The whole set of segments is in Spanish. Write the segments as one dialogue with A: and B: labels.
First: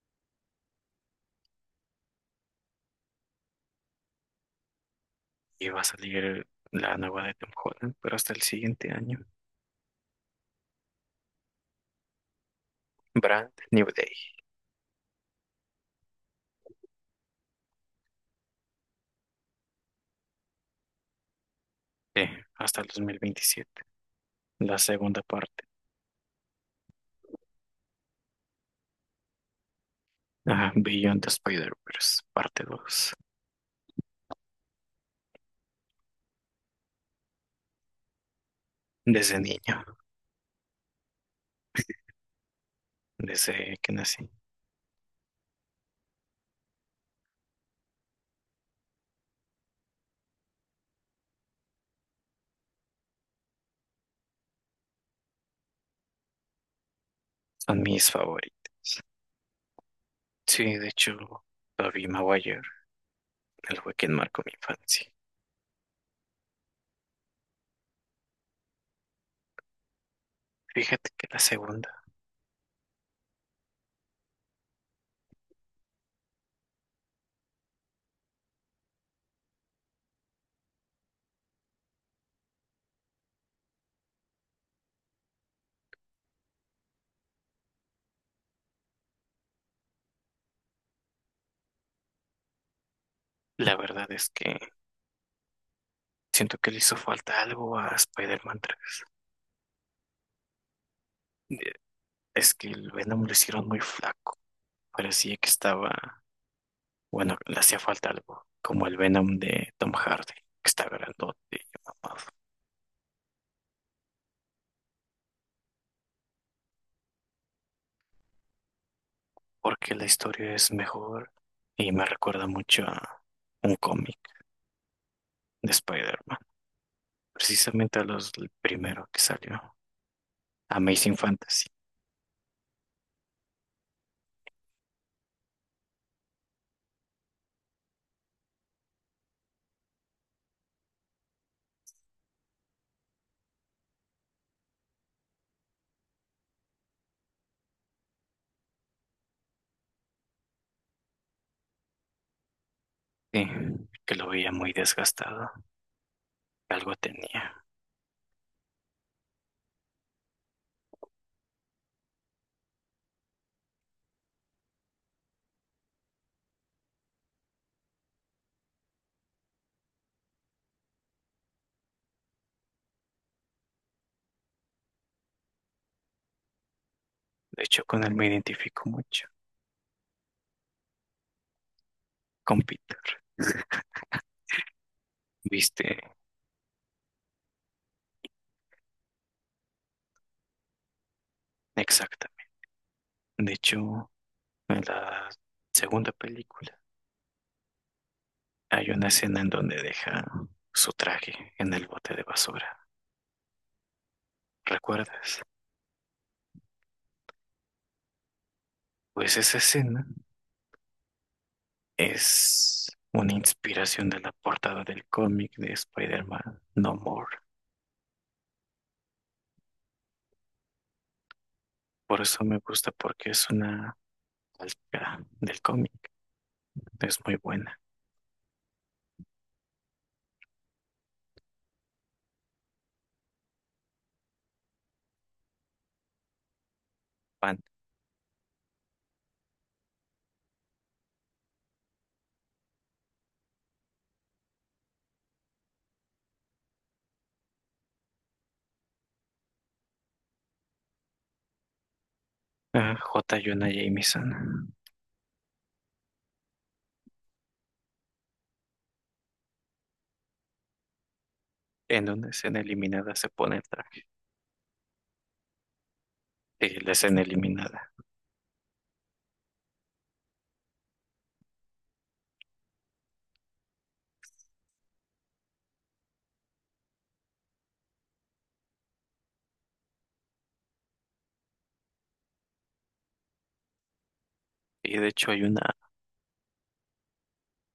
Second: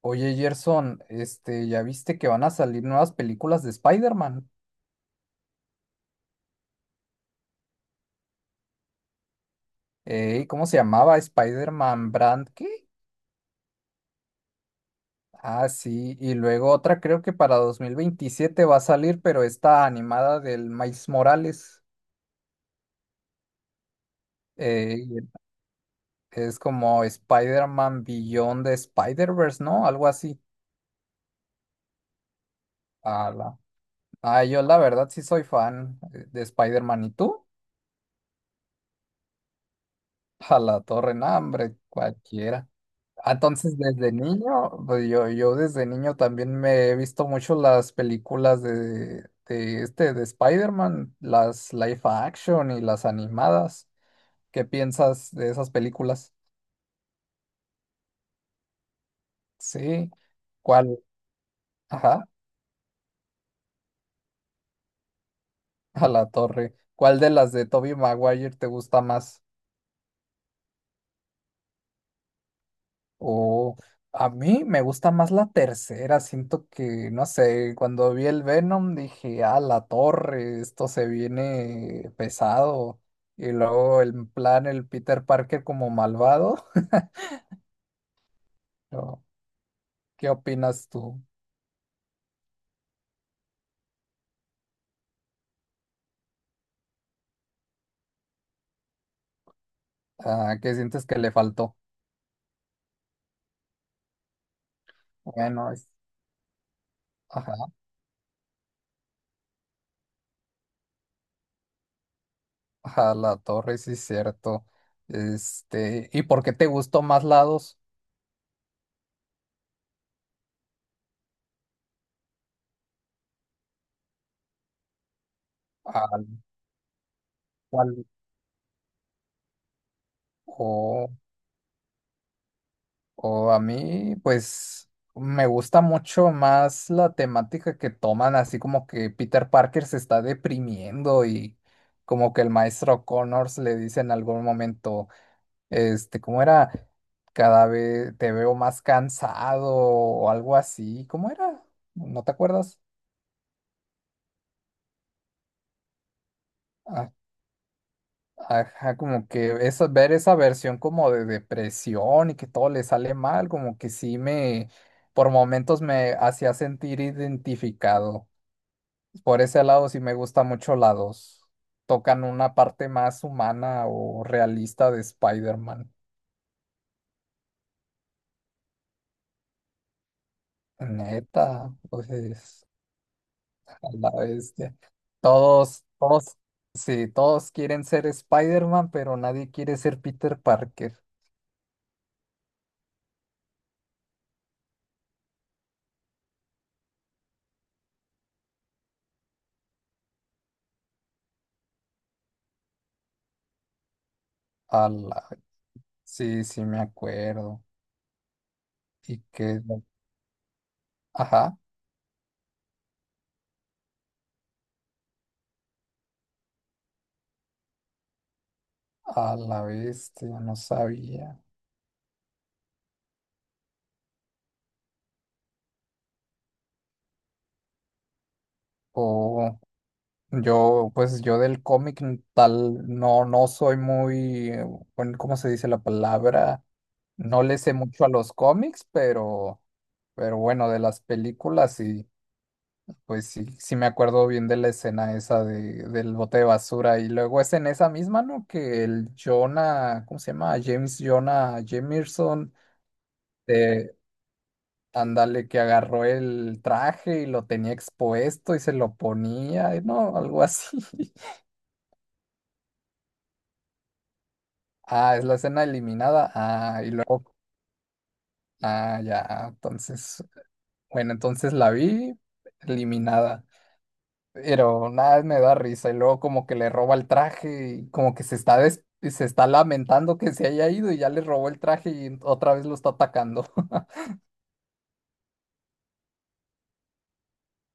A: Oye, Gerson, ¿ya viste que van a salir nuevas películas de Spider-Man?
B: Y va a salir la nueva de Tom Holland, pero hasta el siguiente año.
A: Ey, ¿cómo se llamaba? ¿Spider-Man Brand qué?
B: Brand New Day,
A: Ah, sí, y luego otra creo que para 2027 va a salir, pero está animada del Miles Morales.
B: hasta el 2027, la
A: Ey,
B: segunda parte.
A: es como Spider-Man Beyond the Spider-Verse, ¿no? Algo así.
B: Ajá, Beyond the Spider-Verse, parte dos.
A: Ala. Ah, yo la verdad sí soy fan de Spider-Man, ¿y tú?
B: Desde niño,
A: A la torre, no, hombre, cualquiera. Ah,
B: desde
A: entonces,
B: que
A: desde
B: nací,
A: niño, pues yo desde niño también me he visto mucho las películas de Spider-Man, las live action y las animadas. ¿Qué piensas de esas películas?
B: son mis favoritos.
A: Sí.
B: Sí, de
A: ¿Cuál?
B: hecho, Tobey
A: Ajá,
B: Maguire, él fue quien marcó mi infancia.
A: a la torre. ¿Cuál de las de Tobey Maguire te gusta más?
B: Fíjate que la segunda,
A: O a mí me gusta más la tercera, siento que, no sé, cuando vi el Venom dije, ah, la torre, esto se viene pesado. Y luego el plan, el Peter Parker como malvado. ¿No? ¿Qué opinas tú?
B: la verdad es que siento que le hizo falta algo a Spider-Man 3.
A: Ah, ¿qué sientes que le
B: Eh,
A: faltó?
B: Es que el Venom lo hicieron muy flaco, parecía que
A: Bueno,
B: estaba. Bueno, le
A: ajá,
B: hacía falta algo, como el Venom de Tom Hardy, que está grandote y mamado,
A: ajá, la torre, sí, cierto. ¿Y por qué te gustó más lados?
B: porque la historia es mejor y me recuerda mucho a un cómic de
A: ¿Al
B: Spider-Man, precisamente a los el primero que salió,
A: cual?
B: Amazing Fantasy,
A: O a mí, pues, me gusta mucho más la temática que toman, así como que Peter Parker se está deprimiendo y como que el maestro Connors le dice en algún momento, ¿cómo era? Cada vez te veo más cansado o algo así. ¿Cómo era? ¿No te acuerdas?
B: sí, que lo veía muy desgastado, algo
A: Ah,
B: tenía.
A: ajá, como que esa, ver esa versión como de depresión y que todo le sale mal, como que sí me, por momentos me hacía sentir identificado. Por ese lado sí me gusta mucho la dos. Tocan una parte más humana o realista de Spider-Man.
B: De hecho, con él me identifico mucho,
A: Neta,
B: con
A: pues
B: Peter,
A: a la bestia. Todos,
B: viste,
A: todos, sí, todos quieren ser Spider-Man, pero nadie quiere ser Peter Parker.
B: exactamente. De hecho, en la segunda película. Hay una escena en donde deja su traje en el bote de basura.
A: A la,
B: ¿Recuerdas?
A: sí, sí me acuerdo. Y
B: Pues esa
A: que,
B: escena
A: ajá,
B: es una inspiración de la portada del cómic de Spider-Man No More.
A: a la bestia, no sabía.
B: Por eso me gusta porque es una calca del cómic. Es muy buena.
A: Oh. Yo, pues yo del cómic no, no soy muy, bueno, ¿cómo se dice la palabra? No le
B: Fan.
A: sé mucho a los cómics, pero bueno, de las películas y pues sí, sí me acuerdo bien de la escena esa del bote de basura. Y luego es en esa misma, ¿no? Que el Jonah, ¿cómo se llama? James Jonah Jameson,
B: Ah, J. Jonah
A: de,
B: Jameson.
A: ándale, que agarró el traje y lo tenía expuesto y se lo ponía, y ¿no? Algo así.
B: En una escena eliminada se pone el traje.
A: Ah, es la escena eliminada.
B: Sí,
A: Ah, y
B: la escena
A: luego.
B: eliminada.
A: Ah, ya. Entonces. Bueno, entonces la vi eliminada. Pero nada, me da risa. Y luego como que le roba el traje y como que se está lamentando que se haya ido y ya le robó el traje y otra vez lo está atacando.
B: Y de hecho hay una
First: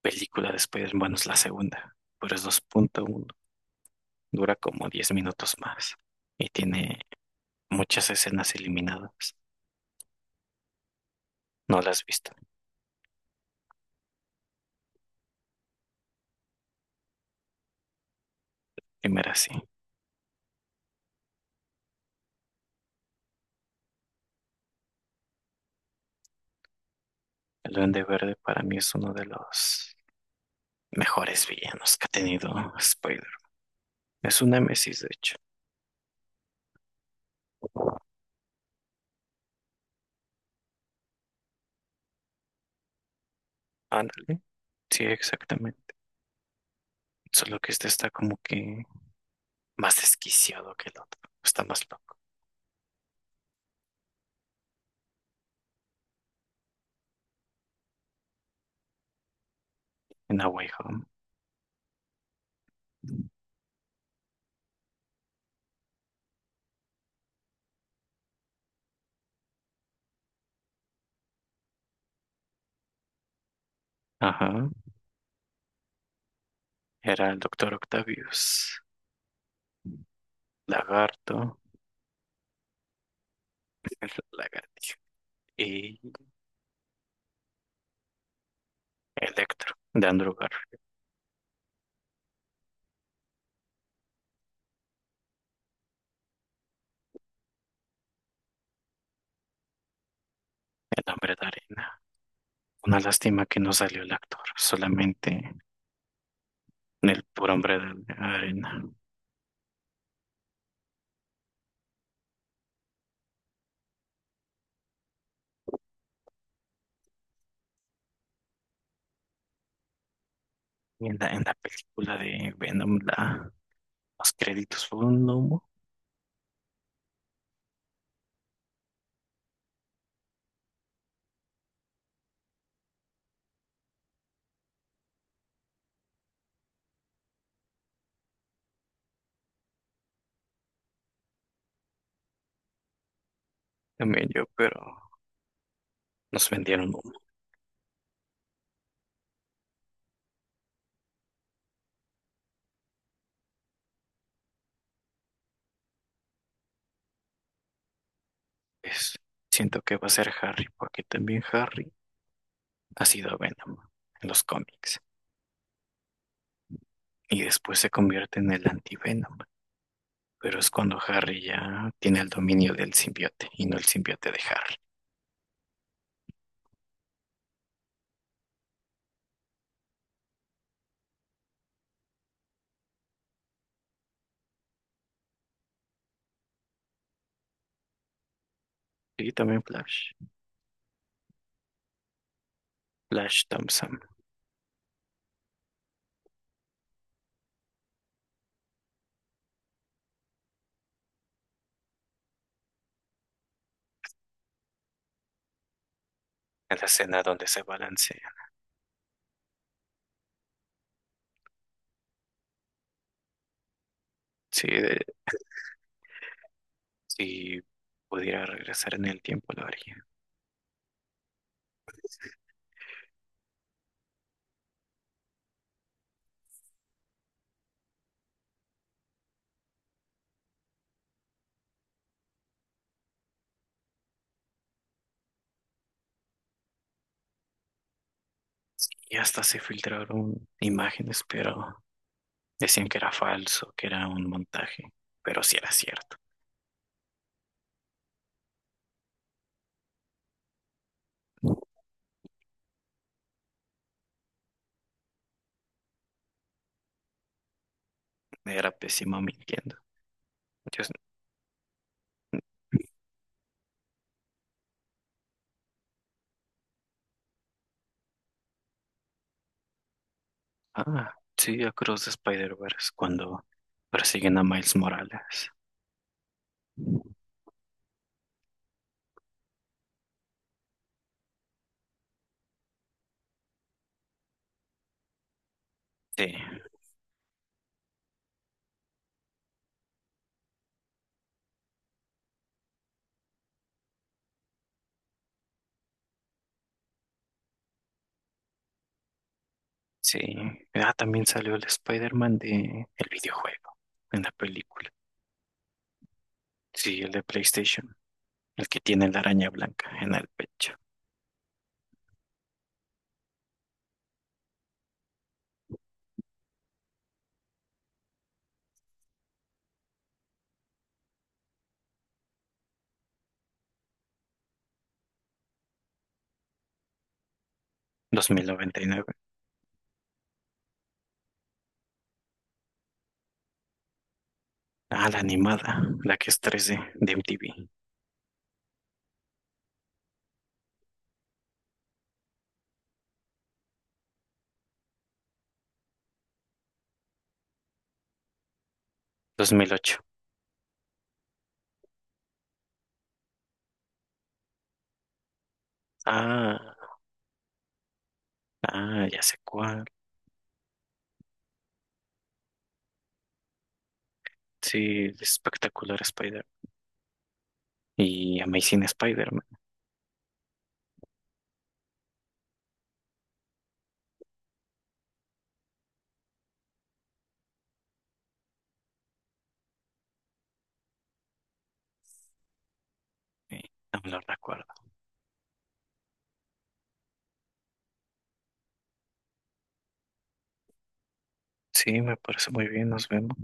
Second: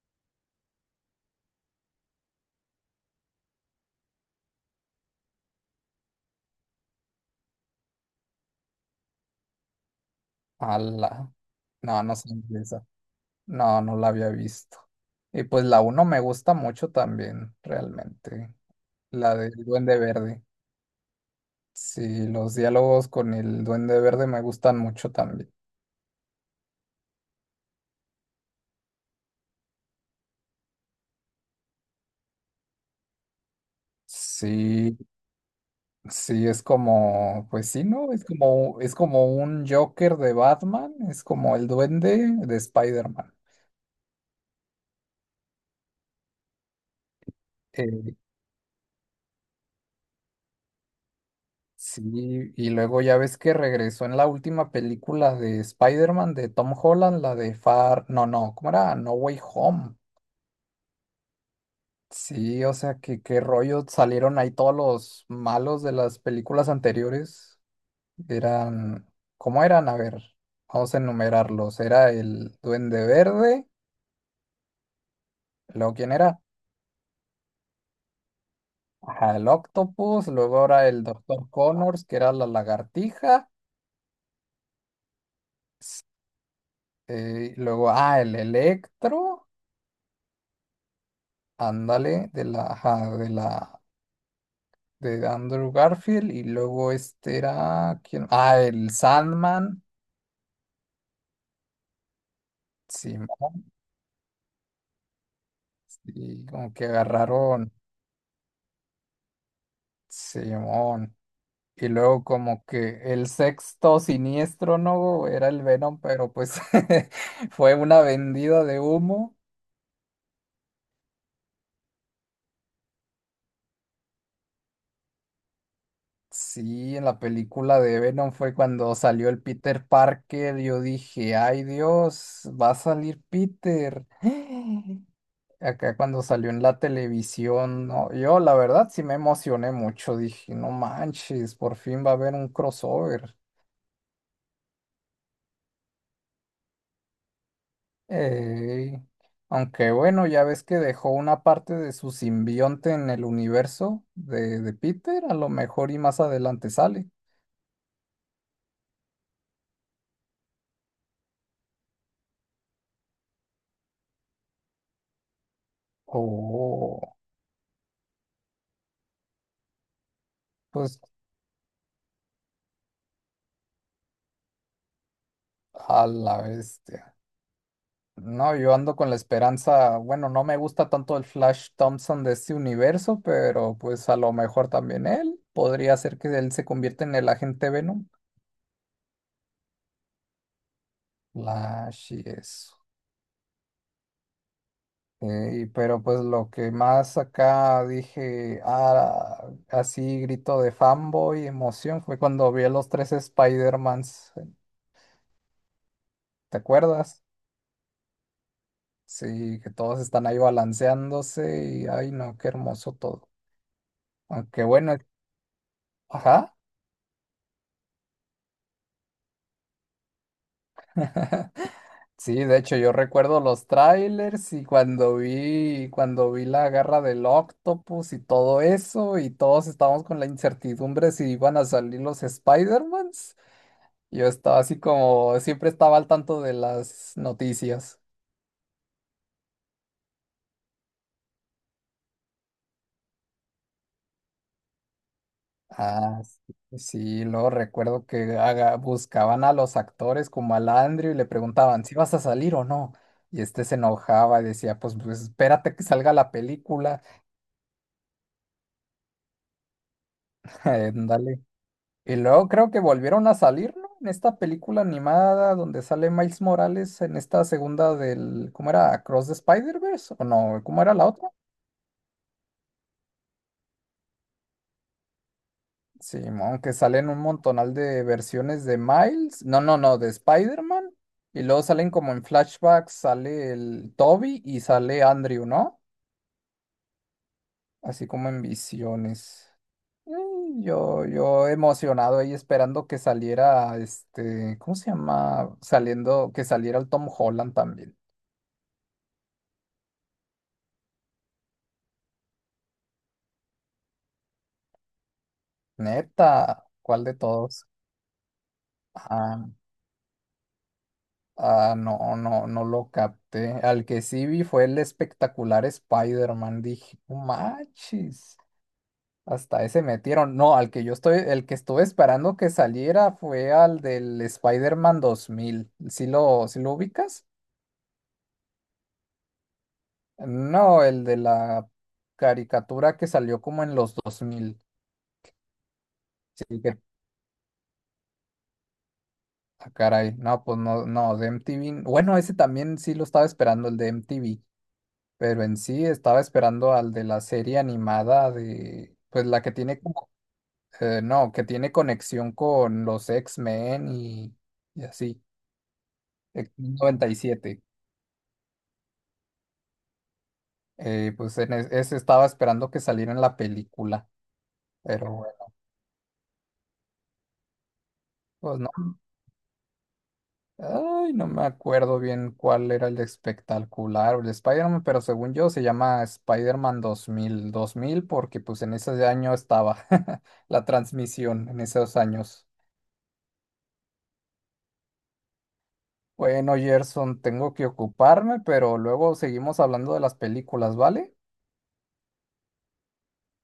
B: película de Spider-Man, es la segunda. Pero es 2.1. Dura como 10 minutos más y tiene muchas escenas eliminadas.
A: Ala.
B: No las
A: No,
B: has
A: no sé
B: visto.
A: de esa. No, no la había visto. Y pues la uno me gusta mucho también, realmente. La
B: Primera sí.
A: del Duende Verde. Sí, los diálogos con el Duende Verde me gustan mucho también.
B: El Duende Verde para mí es uno de los mejores villanos que ha tenido Spider. Es un
A: Sí,
B: némesis, de hecho.
A: sí, es como, pues sí, ¿no? Es como un Joker de Batman, es como el Duende de Spider-Man.
B: Ándale. Sí, exactamente. Solo que este está
A: Eh,
B: como que más desquiciado que el otro. Está más
A: sí,
B: loco.
A: y luego ya ves que regresó en la última película de Spider-Man de Tom Holland, la de Far, no, no, ¿cómo era? No Way Home.
B: En A Way Home.
A: Sí, o sea, que qué rollo salieron ahí todos los malos de las películas anteriores. Eran, ¿cómo eran? A ver, vamos a enumerarlos. Era el Duende Verde,
B: Ajá.
A: luego ¿quién era?
B: Era el Doctor Octavius.
A: Ajá, el Octopus, luego ahora el
B: Lagarto,
A: Doctor Connors, que era la lagartija,
B: el Lagartijo y
A: luego, ah, el Electro,
B: Electro de Andrew Garfield,
A: ándale, de la, ajá, de la, de Andrew Garfield, y luego este era, ¿quién? Ah, el Sandman,
B: el hombre de arena. Una lástima que
A: simón,
B: no salió el actor, solamente
A: y como que
B: en el puro
A: agarraron,
B: hombre de arena.
A: simón. Y luego como que el sexto siniestro, ¿no? Era el Venom, pero pues fue una vendida de humo.
B: Y en la película de Venom, los créditos fueron un humo.
A: Sí, en la película de Venom fue cuando salió el Peter Parker. Yo dije, ay Dios, va a salir Peter. Acá cuando salió en la televisión, no, yo la verdad sí me emocioné mucho. Dije, no manches, por fin va a haber un crossover.
B: También yo, pero nos vendieron humo.
A: Ey, aunque bueno, ya ves que dejó una parte de su simbionte en el universo de Peter, a lo mejor y más adelante sale.
B: Pues, siento que va a ser Harry, porque también Harry ha sido Venom en los cómics.
A: Oh,
B: Y después se convierte en el anti-Venom. Pero es cuando
A: pues
B: Harry ya tiene el dominio del simbiote y no el simbiote de Harry.
A: a la bestia. No, yo ando con la esperanza, bueno, no me gusta tanto el Flash Thompson de este universo, pero pues a lo mejor también él. Podría ser que él se convierta en el agente Venom.
B: Y también Flash.
A: Flash y eso.
B: Flash Thompson.
A: Pero pues lo que más acá dije, ah, así grito de fanboy, emoción, fue cuando vi a los tres Spider-Mans, ¿te
B: En la escena
A: acuerdas?
B: donde se balancea.
A: Sí, que todos están ahí balanceándose y ay no, qué hermoso todo. Aunque
B: Si,
A: bueno, ajá.
B: si pudiera regresar en el tiempo, lo haría.
A: Sí, de hecho yo recuerdo los trailers y cuando vi la garra del Octopus y todo eso y todos estábamos con la incertidumbre si iban a salir los Spider-Mans. Yo estaba así como, siempre estaba al tanto de las noticias.
B: Y hasta se filtraron imágenes, pero decían que era falso, que era un montaje. Pero sí era cierto.
A: Ah, sí, sí, luego recuerdo que buscaban a los actores como al Andrew y le preguntaban si vas a salir o no. Y este se enojaba y decía, pues, espérate que salga la película.
B: Era pésimo mintiendo. Yo.
A: Dale. Y luego creo que volvieron a salir, ¿no? En esta película animada donde sale Miles Morales en esta segunda del, ¿cómo era? Across the Spider-Verse, ¿o no? ¿Cómo era la
B: Ah,
A: otra?
B: sí, Across the Spider-Verse, cuando persiguen a Miles Morales.
A: Sí, aunque salen un montonal de versiones de Miles, no, no, no, de Spider-Man, y luego salen como en flashbacks, sale el Toby y sale Andrew, ¿no?
B: Sí,
A: Así como en visiones. Mm, yo emocionado ahí esperando que saliera, ¿cómo se llama? Saliendo, que saliera el Tom Holland también.
B: sí. Ah, también salió el Spider-Man de el videojuego en la película.
A: Neta,
B: Sí,
A: ¿cuál
B: el
A: de
B: de
A: todos?
B: PlayStation. El que tiene la araña blanca en el pecho.
A: Ah, no lo capté. Al que sí vi fue el espectacular Spider-Man. Dije, "No manches. Hasta ese metieron. No, al que yo estoy, el que estuve esperando que saliera fue al del Spider-Man 2000. Sí lo ubicas?
B: 2099.
A: No, el de la caricatura que salió como en los 2000.
B: Ah, la animada, la que es
A: Sí,
B: tres
A: que,
B: d de MTV.
A: ah, caray. No, pues no, no, de MTV. Bueno, ese también sí lo estaba esperando, el de MTV. Pero en sí estaba esperando al de la serie animada de, pues la que tiene
B: 2008.
A: como, no, que tiene conexión con los X-Men y así,
B: Ah,
A: X-Men 97.
B: ah, ya sé cuál.
A: Pues en ese estaba esperando que saliera en la película, pero
B: Sí,
A: bueno,
B: espectacular Spider. Y
A: pues no.
B: Amazing Spider-Man.
A: Ay, no me acuerdo bien cuál era el espectacular o el Spider-Man, pero según yo se llama Spider-Man dos mil dos mil porque pues en ese año estaba la transmisión, en esos años.
B: Eh, no me lo recuerdo.
A: Bueno, Gerson, tengo que ocuparme, pero luego seguimos hablando de las películas, ¿vale?
B: Sí, me parece muy bien, nos vemos.